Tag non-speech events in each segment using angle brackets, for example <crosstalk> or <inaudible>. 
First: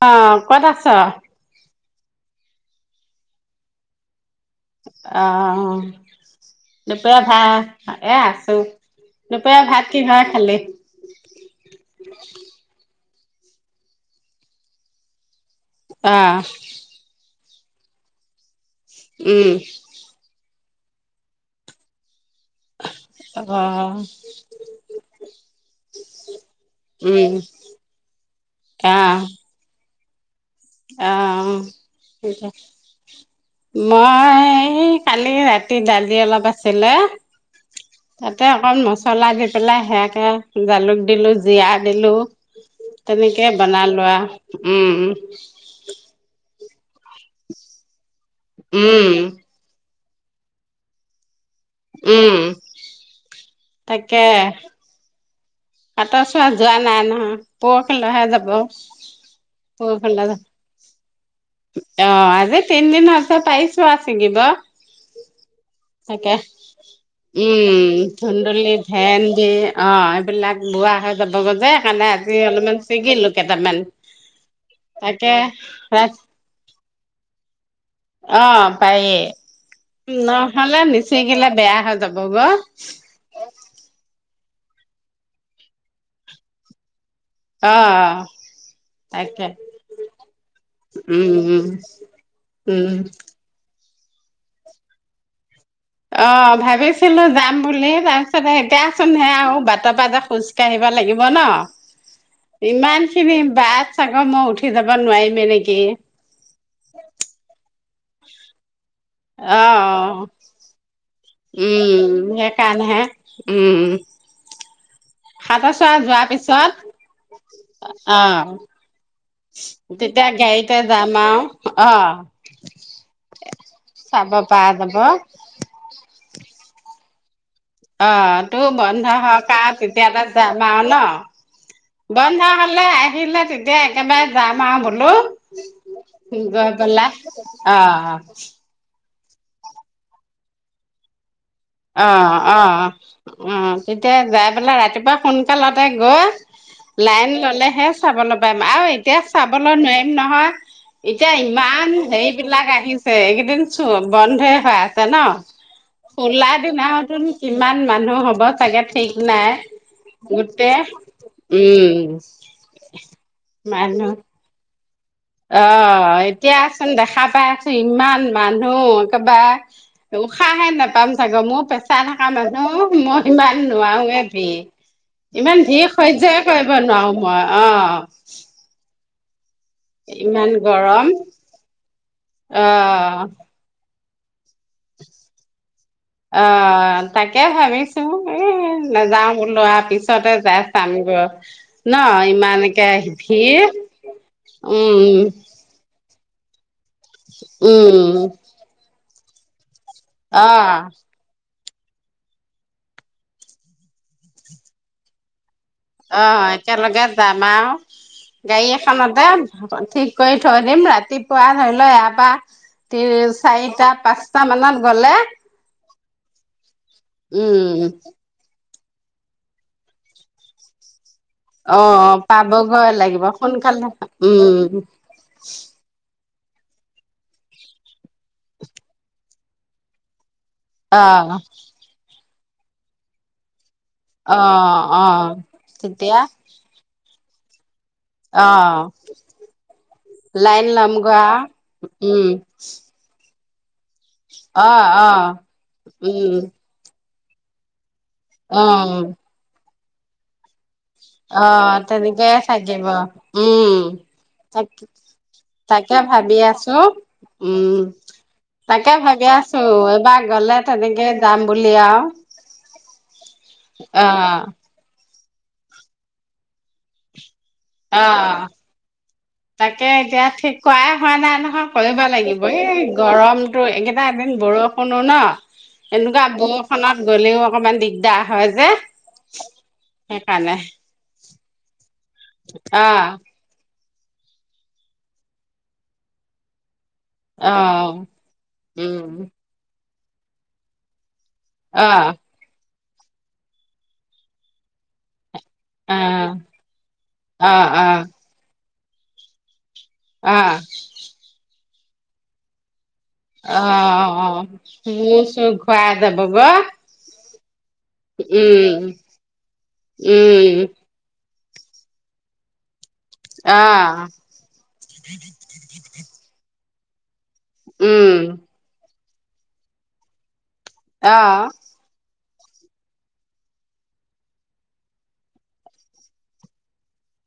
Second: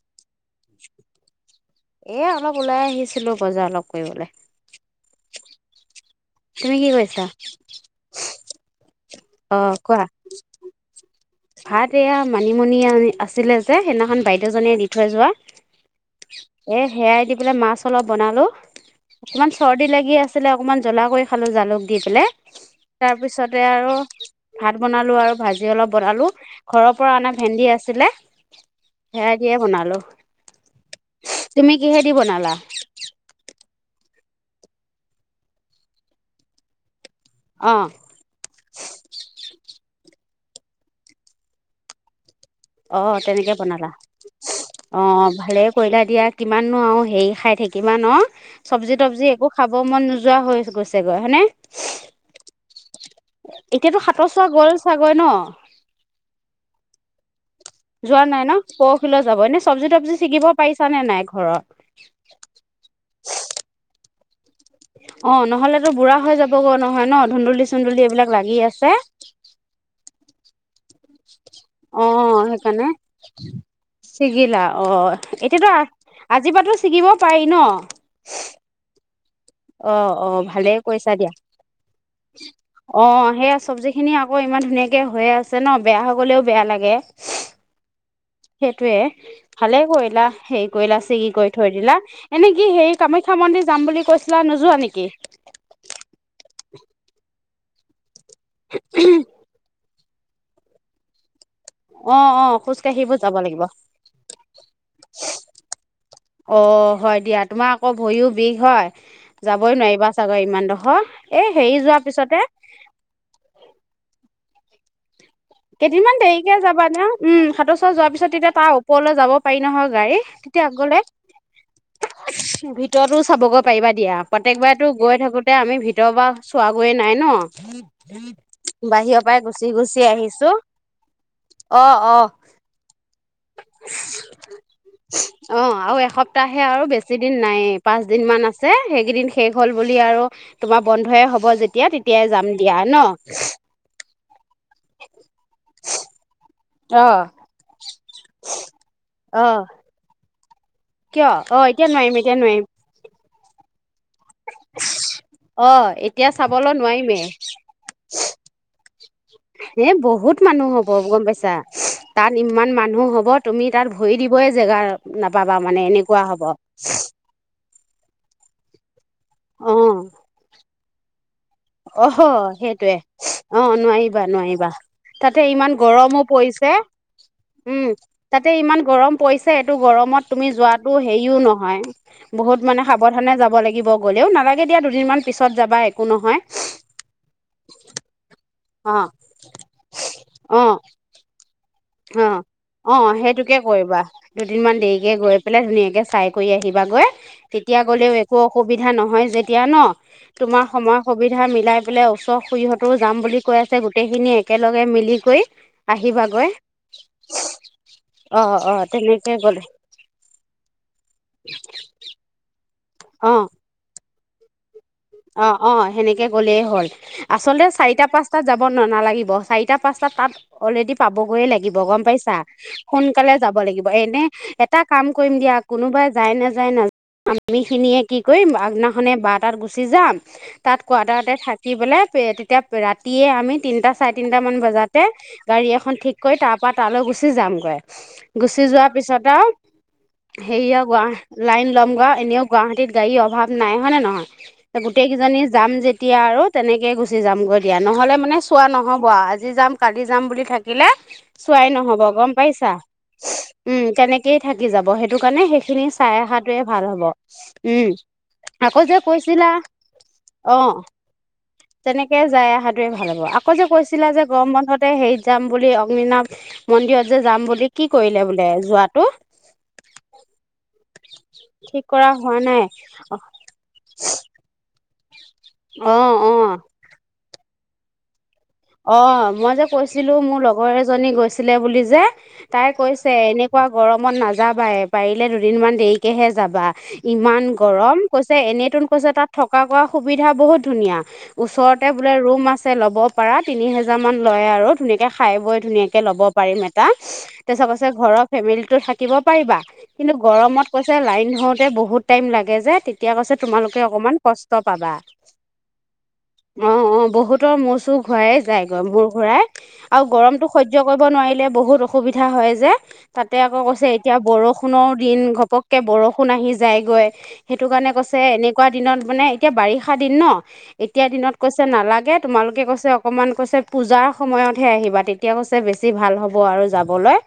অ ক'ত আছ? এই অলপ ওলাই আহিছিলোঁ বজাৰ অলপ কৰিবলে। আহ তুমি কি দুপৰীয়া কৰিছা? ভাত এই আছোঁ। অ দুপৰীয়া ভাত কোৱা। কিহেৰে খালে? ভাত এইয়া মানিমুনি আজি আছি লে যে সেইদিনা খন বাইদেউ জনিয়ে দি থৈয় যোৱা অ', এই হেয়াই দি। মাছ অলপ বনালোঁ। অকমান উম, চৰ্দি লাগি আছিলে অকনমান জ্বলা কৰি খালোঁ জালুক দি পেলাই। তাৰপিছতে আৰু অ', ভাত বনালোঁ আৰু ভাজি অলপ বনালোঁ ঘৰৰ পৰা উম, অনা ভেন্দি আছিলে। হেয়াই দিয বনালোঁ। আহ ঠিক বনালা? আছে। মই এই কালি ৰাতি দালি অলপ আছিলে। অ তাতে অকণ মছলা দি পেলাই হেইয়াকে জালুক দিলোঁ, জিৰা দিলোঁ। অ তেনেকেই তেনেকে বনালা। বনলোৱা উম, উম। কইলা দিয়া কিমাননো আৰু হেৰি খাই থাকিম আহ ন চব্জি উম, তব্জি একো খাব মন নোযোৱা। যোৱা হৈ গৈছেগৈ হয় নে? উম। এতিয়াতো সাতৰ চোৱা গল চাগৈ ন? হাতৰ চোৱা যোৱা নাই নহয়। যোৱা পৰহিলৈহে নাই যাব, ন, পৰহিলৈ যাব। এনে চব্জি-তব্জি পৰহিলৈ ছিঙিব পাৰিছা নে নাই ঘৰত? অ' আজি তিনিদিন হৈছে পাৰিছো আ ছিগিব। অ', নহ'লেতো বুঢ়া হৈ তাকে, যাবগৈ নহয় ন ধুন্দুলি উম! চুন্দুলি এইবিলাক লাগি ধুন্দুলী, আছে। ভেণ্ডি, অ' এইবিলাক ৰুৱা। আহ, সেইকাৰণে। ছিগিলো কেইটামান ছিগিলা? তাকে অ' এতিয়াতো আজিৰ পৰাতো ছিগিব পাৰি ন। অ' পাৰিয়ে। অ' অ' ভালেই কৰিছা দিয়া। বেয়া হৈ যাব গৈ অ' সেইয়া চব্জি খিনিয়ে আ আকৌ ইমান ধুনীয়াকে হৈয়ে আছে ন, বেয়া হয় গলেও বেয়া লাগে। অ'। সেইটোয়ে তাকে ভালে কৰিলা, হেৰি কৰিলা ছিগি উম কৰি উম থৈ দিলা। এনে কি উম হেৰি কামাখ্যা মন্দিৰ যাম বুলি কৈছিলা, নোযোৱা নেকি? অ' ভাবিছিলো যাম বুলি, তাৰপিছত এটিয়াচোন <unintelligible> তাৰপা যে খোজকাঢ়িব লাগিব ন। অ অ ইমান খোজকাঢ়িব যাব খিনি লাগিব বাট আকৌ মই উঠি যাব নোৱাৰিমে নেকি। অ' হয় দিয়া। তোমাক, আকৌ ভৰিও বিষ হয়, যাবই নোৱাৰিবা অ চাগৈ ইমানডোখৰ। এই হেৰি যোৱাৰ পিছতে, হে! উম। সাতচৰা কেইদিনমান যোৱাৰ দেৰিকে পিছত যাবা ন, উম! হাতৰ চোৱা যোৱাৰ অ পিছত তেতিয়া তাৰ ওপৰলৈ যাব পাৰি নহয় গাড়ী। তেতিয়া গাড়ীতে আগলে যাম আৰু অ ভিতৰতো চাব গৈ পাৰিবা দিয়া, চাব পৰা প্ৰত্যেকবাৰেতো যাব গৈ থাকোতে আমি ভিতৰ বা চোৱা গৈয়ে নাই ন অ তোৰ বন্ধ বাহিৰৰ পৰাই হক গুচি আও গুচি তেতিয়া এটা আহিছো যাম বাও ন অ অ বন্ধ হলে আহিলে তেতিয়া একেবাৰে যাম আও বোলো অ আৰু গৈ পেলাই অ অ কিছুমান আছে সেইকেইদিন শেষ হ'ল বুলি আৰু তোমাৰ বন্ধ হব যেতিয়া অ তেতিয়াই যাম অ দিয়া ন অ তেতিয়া যাই পেলাই ৰাতিপুৱা সোনকালতে গৈ অ লাইন ল'লেহে চাবলৈ পাৰিম আও এতিয়া চাবলৈ নোৱাৰিম নহয় কিয় এতিয়া অ এতিয়া ইমান নোৱাৰিম হেৰি এতিয়া নোৱাৰিম বিলাক আহিছে এইকেইদিন বন্ধই হৈ আছে ন অ এতিয়া খোলা চাবলৈ দিনা নোৱাৰিমেই হতোন কিমান মানুহ হ'ব চাগে ঠিক নাই এ বহুত মানুহ গোটেই হ'ব গম পাইছা উম তাত ইমান মানুহ হব তুমি তাত মানুহ ভৰি দিবই জেগা নাপাবা অ মানে এনেকুৱা হ'ব এতিয়াচোন দেখা পাই আছ ইমান মানুহ অ একেবাৰে উশাহে নোপাম চাগ মোৰ পেচা অহ থকা মানুহ সেইটোৱে মই ইমান অ নোৱাৰোয়ে নোৱাৰিবা নোৱাৰিবা তাতে ভ ইমান ভিৰ গৰমো হৈয্য পৰিছে কৰিব নোৱাৰো মই অ। পইছে এইটো গৰমত তুমি ইমান যোৱাটো গৰম হেৰিও নহয় বহুত মানে অ', সাৱধানে যাব লাগিব। গ'লেও নালাগে দিয়া দুদিনমান পিছত যাবা একো নহয়। অ', তাকে ভাবিছো। এ অ নাযাওঁ বোলো আও পিছতে যাই অ চামগৈ। ন অ', ইমানকে অ', সেইটোকে ভিৰ কৰিবা দুদিনমান উম, দেৰিকে গৈ পেলাই ধুনীয়াকে চাই কৰি আহিবাগৈ তেতিয়া উম, গ'লেও একো অসুবিধা নহয় যেতিয়া ন। তোমাৰ অ', সময় সুবিধা মিলাই পোলে ওচৰ খুৰী হতেও যাম বুলি কৈ আছে গোটেইখিনি একেলগে মিলি কৰি অ', আহিবাগৈ। একেলগে যাম আৰু। অ গাড়ী অ এখনতে তেনেকে গ'লে ঠিক কৰি থৈ দিম ৰাতিপুৱা ধৰি লও ইয়াপা তি অ চাৰিটা পাঁচটা মানত গ'লে অ', অ', সেনেকে গলে হল আচলতে উম, চাৰিটা পাঁচটাাত যাব ব নালাগিব চাৰিটা পাঁচটাত তাত অলৰেডী পাবগৈয়ে লাগিব গম অ', পাইছা পাবগৈ লাগিব সোনকালে যাব লাগিব সোনকালে এনে উম, এটা কাম কৰিম দিয়া কোনোবাই যায় নাযায় নাযায় আমি খিনিয়ে কি কৰিম আগদিনাখনে বাৰ তাত গুচি যাম তাত কোৱাৰ্টাৰতে অ', থাকি পেলাই তেতিয়া ৰাতিয়ে আমি তিনিটা চাৰে তিনটা মান অ', বজাতে অ', গাড়ী এখন ঠিক তেতিয়া কৰি তাৰ পৰা তালৈ গুচি যামগৈ। গুচি অ', যোৱাৰ পিছত আৰু লাইন হেৰিয়া গুৱ লমগা লাইন ল'ম গা উম এনেও গুৱাহাটীত গাড়ী অভা নাই হয় নে নহয় অ গোটেই অ কেইজনি যাম যেতিয়া উম আৰু তেনেকে গুচি যামগৈ দিয়া। নহ'লে মানে চোৱা উম নহ'ব আজি যাম কালি যাম বুলি থাক থাকিলে অ চোৱাই নহব গম তেনেকেই পাইছা থাকিব উম তেনেকেই থাকি তাক যাব সেইটো কাৰণে শেষ খিনি তাকে চাই ভাবি আহাটোৱে আছো ভাল হব। উম আকৌ তাকে যে ভাবি কৈছিলা আছো এইবাৰ গলে অ', তেনেকে যাম বুলি আৰু তেনেকে যাই আ হাটোৱে ভাল হ'ব আকৌ যে অ কৈছিলা যে গৰম বন মুতে হেৰিত যাম বুলি অগ্নিনাঠ মন্দিৰত যে যাম বুলি কি অ কৰিলে বোলে যোৱাতো? তাকে এতিয়া ঠিক কৰা হোৱা নাই নহয় ঠিক কৰিব কৰা হোৱা লাগিব নাই এই গৰমটো এইকেইটা এদিন বৰষুণো ন অ', এনেকুৱা অ'। বৰষুণত গ'লেও অকমান দিগদাৰ। হয় যে অ', মই যে কৈছিলো মোৰ সেইকাৰণে লগৰ এজনী গৈছিলে বুলি যে তাই অ কৈছে এনেকুৱা গৰমত নাযাবাই পাৰিলে দুদিনমান দেৰিকেহে যাবা। ইমান অ গৰম কৈছে এনেইতন উম কৈছে তাত থকা কৰা সুবিধা বহুত ধুনীয়া। ওচৰতে অ বোলে ৰুম আছে ল'ব পাৰা তিনি হেজাৰ মান লয় আৰু ধুনীয়াকে। খাই বৈ অ', ধুনীয়াকে ল'ব পাৰিম এটা অ', তাৰছে অ', ঘৰৰ ফেমিলিটো থাকিব পাৰিবা। কিন্তু অ', গৰমত কৈছে লাইন ধৰতে বহুত টাইম লাগে যে এতিয়া কৈছে তোমালোকে অকমান অ', কষ্ট পাবা মোৰ চুৰ ঘূৰাই যাব গৈ, অ অ বহুতৰ মোৰচু ঘূৰাই যায় উম, গম বোৰ ঘৰাই আৰু গৰমতো উম, হৈজ্য কৰিব নোৱাৰিলে বহুত অসুবিধা হয় যে। তাতে আকৌ কৈছে অ', এতিয়া বৰষুণৰ দিন ঘপককে বৰষুণ আহি যায়গৈ। সেইটো কাৰণে উম, কৈছে এনেকুৱা দিনত মানে এতিয়া বাৰিষা দিন ন এতিয়া দিনত অ', কৈছে নালাগে। তোমালোকে কৈছে অকমান কৈছে পূজাৰ সময়তহে আহিবা তেতিয়া কৈছে বেছি ভাল হ'ব আৰু যাবলৈ।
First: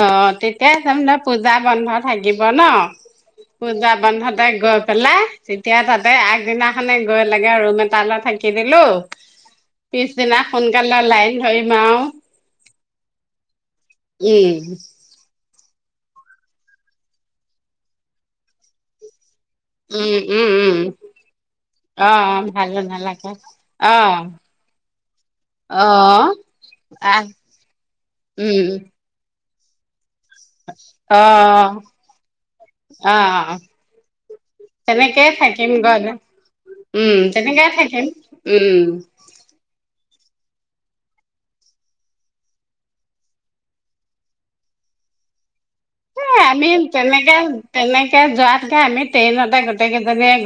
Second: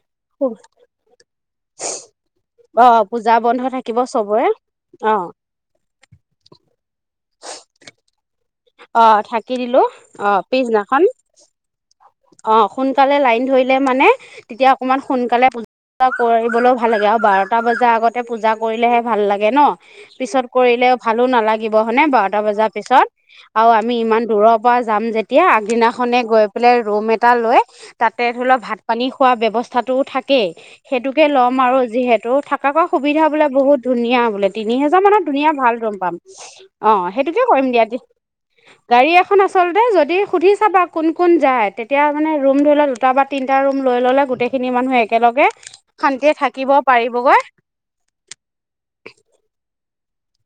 অ', তেতিয়াই চাম দে পূজা বন্ধ থাকিব ন। অ পূজা বন্ধ পূজা থাকিব বন্ধতে চবৰে গৈ অ পেলাই তেতিয়া তাতে আগদিনাখনে গৈ লাগে ৰুম এটালৈ থাকি কি দিলো অ থাকি দিলো অ পিছদিনা পিছদিনাখন সোনকালে লাইন ধৰিম আৰু। অ', সোনকালে লাইন ধৰিলে মানে উম, তেতিয়া অকমান সোনকালে পজা কৰিবলৈও ভাল লাগে আৰু বাৰটা বজাৰ আগতে পূজা কৰিলেহে ভাল লাগে। লাগে ন উম, পিছত উম, উম, কৰিলে ভালো নালাগিব হয়নে বাৰটা অ', বজাৰ ভালো পিছত। নালাগে, আৰু আমি অ', ইমান দূৰৰ পৰা যাম যেতিয়া আগদিনাখনে অ', গৈ পেলাই ৰুম আহ, এটা লৈ তাত তাতে ধৰি লওক উম, ভাত পানী খোৱা ব্যৱস্থাটোও থাকে তাকেই সেইটোকে ল'ম অ', আৰু যিহেতু থকা কৈ সুবিধা বোলে অ', বহুত ধুনীয়া বোলে তিনি হেজাৰ মানত তেনেকেই ধুনীয়া থাকিম ভাল ৰম গৈ পাম অ উম, সেইটোকে কৰিম তেনেকেই দিয়া থাকিম উম, গাড়ী এখন আচলতে যদি সুধি চাবা কোন কোন যায় তেতিয়া মানে ৰুম ধৰি লোৱা দুটা বা তিনটা ৰুম লৈ ল'লে গোটেইখিনি মানুহে একেলগে কে এ আমি তেনেকে তেনেকে যোৱাতকে আমি ট্ৰেইনতে গোতেক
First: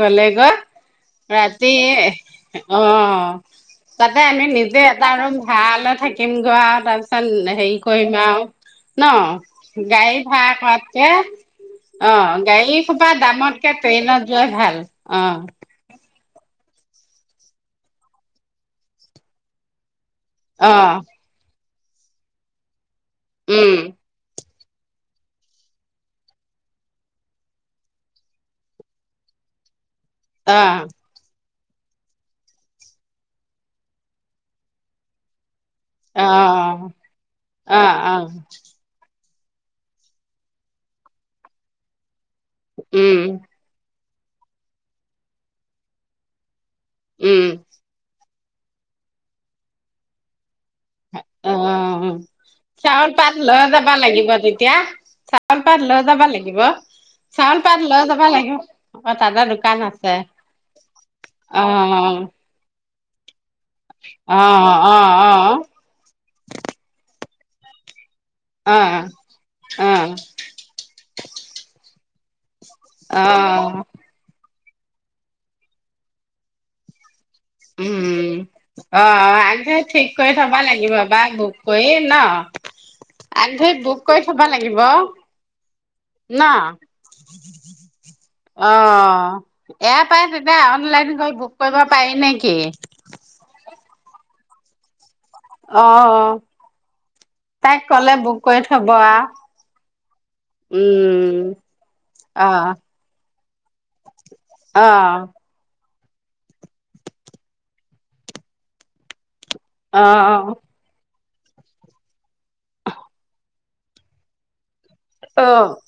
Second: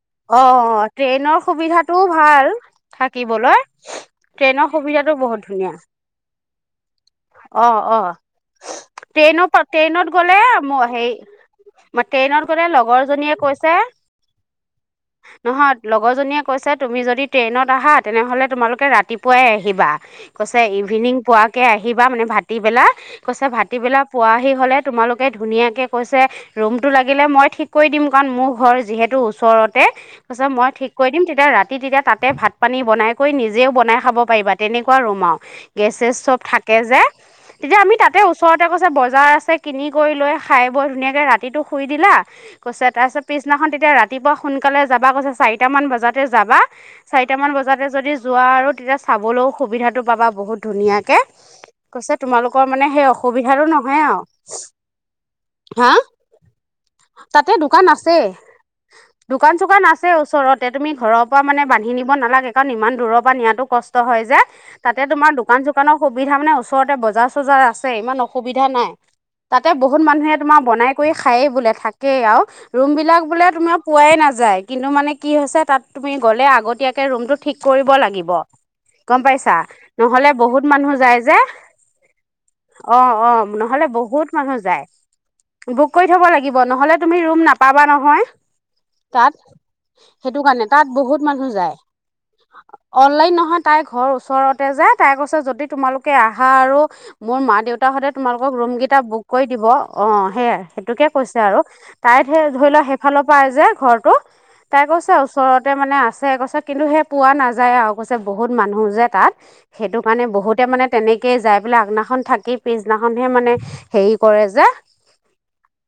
গলে অ গৈ ট্ৰেইনৰ ৰাতি সুবিধাটোও ভাল অ থাকিবলৈ তাতে আমি ট্ৰেইনৰ নিজে এটা সুবিধাটো ৰৰুম বহুত ধুনীয়া ভালে থাকিম গ আৰু তাৰ পিছত অ হেৰি অ কৰিম আৰু ন ট্ৰেইনৰ ট্ৰেইনত গাই ভ গ'লে খোৱাতকে হেৰি অ ট্ৰেইনত গ'লে গাড়ী খোপা লগৰজনীয়ে দামতকে কৈছে ট্ৰেইনত যোৱাই ভাল অ', নহয় লগৰজনীয়ে কৈছে তুমি যদি ট্ৰেইনত আহা তেনেহ'লে তোমালোকে ৰাতিপুৱাই আহিবা কৈছে অ', ইভিনিং পোৱাকে আহিবা মানে ভতিবেলা কৈছে উম, ভতিবেলা পুৱ আহি হ'লে তোমালোকে ধুনীয়াকৈ কৈছে ৰুমটো লাগিলে মই ঠিক কৰি দিম কাৰণ মোৰ ঘৰ যিহেতু ওচৰত তছ মই অ', ঠিক কৰি দিম তেতিয়া ৰাতি তেতিয়া তাতে ভাত পানী বনাই কৰিৈ নিজেও বনাই খাব পাৰিবা তেনেকুৱা ৰুমাও গেছে চব থাকে অ', যে তেতিয়া আমি অ', তাতে অ', ওচৰতে কৈছ বজাৰ কিনি কৰি লৈ খাই বৰ ধুনীয়াকৈ ৰাতিটো শুই দিলা কৈছে উম, তাৰপিছত পিছদিনাখন তেতিয়া ৰাতিপুৱা সোনকালে যাবা কৈছে চাৰিটামান বজাতে যাবা উম, চাৰিটামান বজাতে যদি যোৱা আৰু তেতিয়া চাবলৈও সুবিধাটো পাবা বহুত ধুনীয়াকে অ'। কৈছে তোমালোকৰ মানে সেই চাউল পাত অসুবিধাো নহয় আৰু চউল পাৰ হা ল যাব লাগিব তাতে চাউল পাত দোকান লৈ আছে যাবা লাগিব অ দাদা দোকান চোকান আছে ওচৰতে তুমি ঘৰৰ পৰা মানে অ বান্ধি কিনিব নালাগে কাৰণ ইমান া অ অ অ ম আছে ইমান অসুবিধা অ নাই তাতে অ বহুত মানুহে তোমাৰ বনাই কৰি খায়েই বোলে থাকেই আৰু ৰুমবিলাক অ বোলে তোমি পোৱাই নাযায় কিন্তু মানে কি হৈছে তাত তুমি গ'লে আগতীয়াকে ৰুমটো ঠিক কৰিব উম লাগিব অ গম পাইছা আগে ঠিক নহলে কৰি থবা বহুত মানুহ লাগিব যায় বা যে বুক কৰি ন অ অ আগে নহ'লে বুক কৰি বহুত থবা মানুহ লাগিব যায় ল ন নহলে তুমিম নাপাবা নহয় অ তাত ইয়াৰ পৰাই সেইটো তেতিয়া কাৰণে তাত অনলাইন বহুত কৰি মানুহ বুক যায় কৰিব পাৰি নেকি অনলাইন নহয় হ তাইৰ ঘৰ ওচৰত তাই কৈছে যদি অ তোমালোকে আহা আৰু মোৰ মা তাইক দেউতা সতে কলে বুক তোমালোকক কৰি ৰুম থব কেইটা আ বুক কৰি দিব অ সেয়াই সেইটোকে উম কৈছে আৰু তাই অ ধৰি লও সেইফালৰ পৰাই যে ঘৰটো অ তাই কৈছে ওচৰতে মানে আছে কৈছে কিন্তু সেই পোৱা নাযায় আৰু কৈছে বহুত মানুহ যে তাত সেইটো অ কাৰণে বহুতে মানে তেনেকে যাই পেলাই আগদিনাখন থাকি পিছনাখনহে মানে হেৰি কৰে যে অ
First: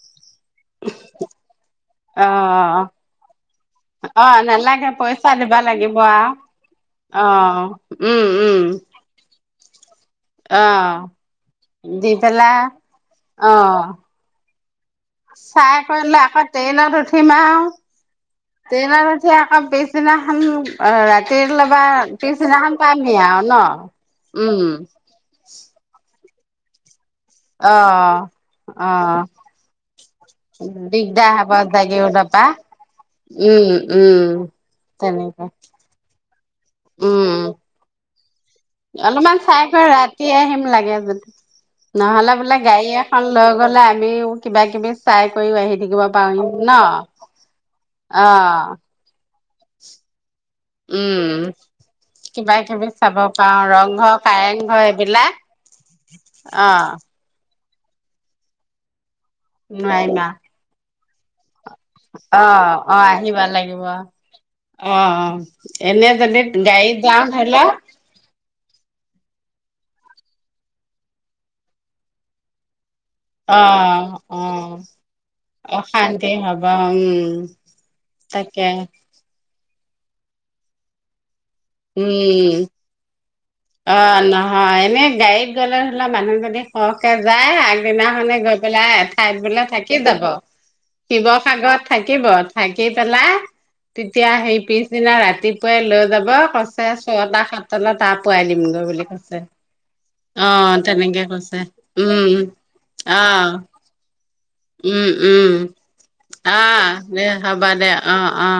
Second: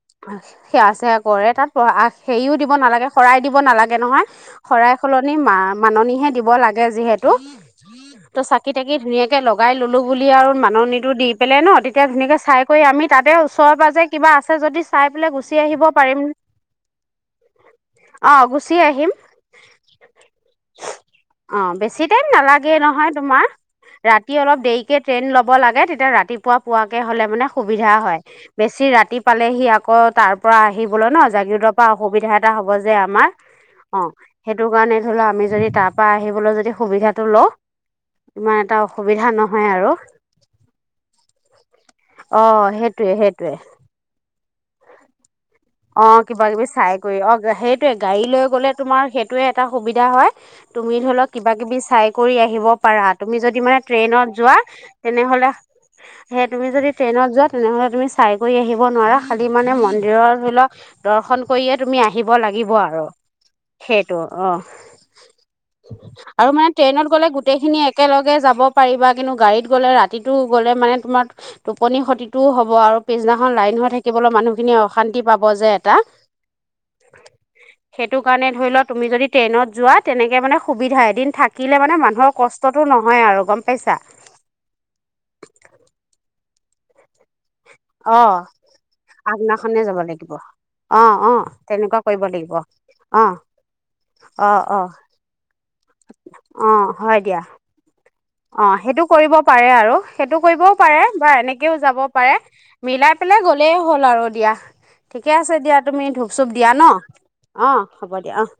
সেৱা চেৱা কৰে তাত অ হেৰিও দিব নালাগে শৰাই দিব নালাগে অ নহয় নালাগে পইচা দিবা লাগিব আও অ উম উম শৰাই <unintelligible> ললো বুলি আৰু অ মাননিটো দি পেলাই ন তেতিয়া দি ধুনকে পেলাই চাই কৰি আমি তাতে অ ওচৰৰ পৰা যে কিবা যদি চাই পেলাই গুচি চাই আহিব পাৰিম কৰিলে আকৌ ট্ৰেইনত উঠিমা আৰু অঁ গুচি আহিম ট্ৰেইনত উঠি আকৌ পিছদিনাখন অ অঁ ৰাতিলবা বেছি টাইম নালাগে পিছদিনাখন প নহয় ন তোমাৰ ন ৰাতি অলপ উম দেৰিকে ট্ৰেইন লব লাগে তেতিয়া ৰাতি পোৱা পোৱাকে হলে মানে অ সুবিধা হয় অ বেছি ৰাতি পালেহি আকৌ তাৰ পৰা আহিবলৈ ন দিগদাৰ হ'ব জাগিতৰ পৰা জাগি উঠা অসুবিধা পা এটা হব যে আমাৰ উম অ উম সেইটো কাৰণে ধৰি লও তেনেকে আমি যদি তাৰ পৰা আহিবলৈ যদি সুবিধাটো উম ল অলপমান চাই কৰি ৰাতি আহিম লাগে, <unintelligible> নহ'লে বোলে অঁ গাড়ী সেইটোৱে এখন সেইটোৱে লৈ গ'লে আমিও কিবা কি অ', কিবা কিবি চাই কৰি, অ', সেইটোয়ে গাড়ী লৈ অ', গ'লে তোমাৰ সেই সেইটোয়ে এটা সুবিধা হয় তুমি ধৰি ল' উম, কিবা কিবি চাই কৰি কিবা আহিব কিবি পাৰা, চাব তুমি যদি পাৰো মানে ৰংঘৰ ট্ৰেইনত যোৱা কাৰেংঘৰ এইবিলাক তেনেহ'লে হেই তুমি যদি অ', ট্ৰেইনত যো তেনেহ'লে তুমি চাই কৰি আহিব নোৱাৰা, খালি মানে নোৱাৰিম মন্দিৰৰ আৰু ধৰি ল' দৰ্শন কৰিয়ে তুমি আহিব লাগিব অ', আৰু, অ', আহিব লাগিব সেইটো অ' অ', এনে যদি আৰু মানে গাড়ীত ট্ৰেইনত যাওঁ গ'লে ধৰি লও গোটেইখিনি একেলগে যাব পাৰিবা। কিন্তু গাড়ীত গ'লে ৰাতিটো গ'লে মানে তোমাৰ টোপনি ক্ষতিটোও হ'ব আৰু পিছদিনাখন লাইন হৈ অ', থাক অ', মানুহখিনিয়ে অশান্তি পাব যে, এটা। অশান্তি হ'ব উম, সেইটোকাৰণে তাকে ধৰি লোৱা তুমি যদি ট্ৰেইনৰ যোৱা তেনেকে মানে সুবিধা এদিন থাকিলে মানে মানুহৰ উম, কষ্টটো নহয় আৰু। গম পাইছা অ', নহয়, এনেই গাড়ীত গ'লে ধৰি লোৱা মানুহ যদি সৰহকে যায় অ আগদিনাখনে গৈ পেলাই এঠাইত বোলে আগদিনাখনে থাকি যাব। লাগিব অ অ শিৱসাগৰত তেনেকুৱা থাকিব, কৰিব লাগিব থাকি অ পেলাই তেতিয়া অ সেই অ পিছদিনা ৰাতিপুৱাই লৈ যাব, অ কৈছে হয় ছয়টা দিয়া সাতটা তাপ অ' সেইটো কৰিব পাৰে, আৰু সেইটো অ কৰিবও পাৰে তেনেকে বা কৈছে এনেকেও যাব পাৰে উম মিলাই অ পেলাই গ'লে হ'ল আৰু। দিয়া উম ঠিকে উম, আছে দিয়া তুমি ধূপ চুপ দিয়া ন আহ দে হ'ব অ দে হ'ব অ' দিয়া অ'।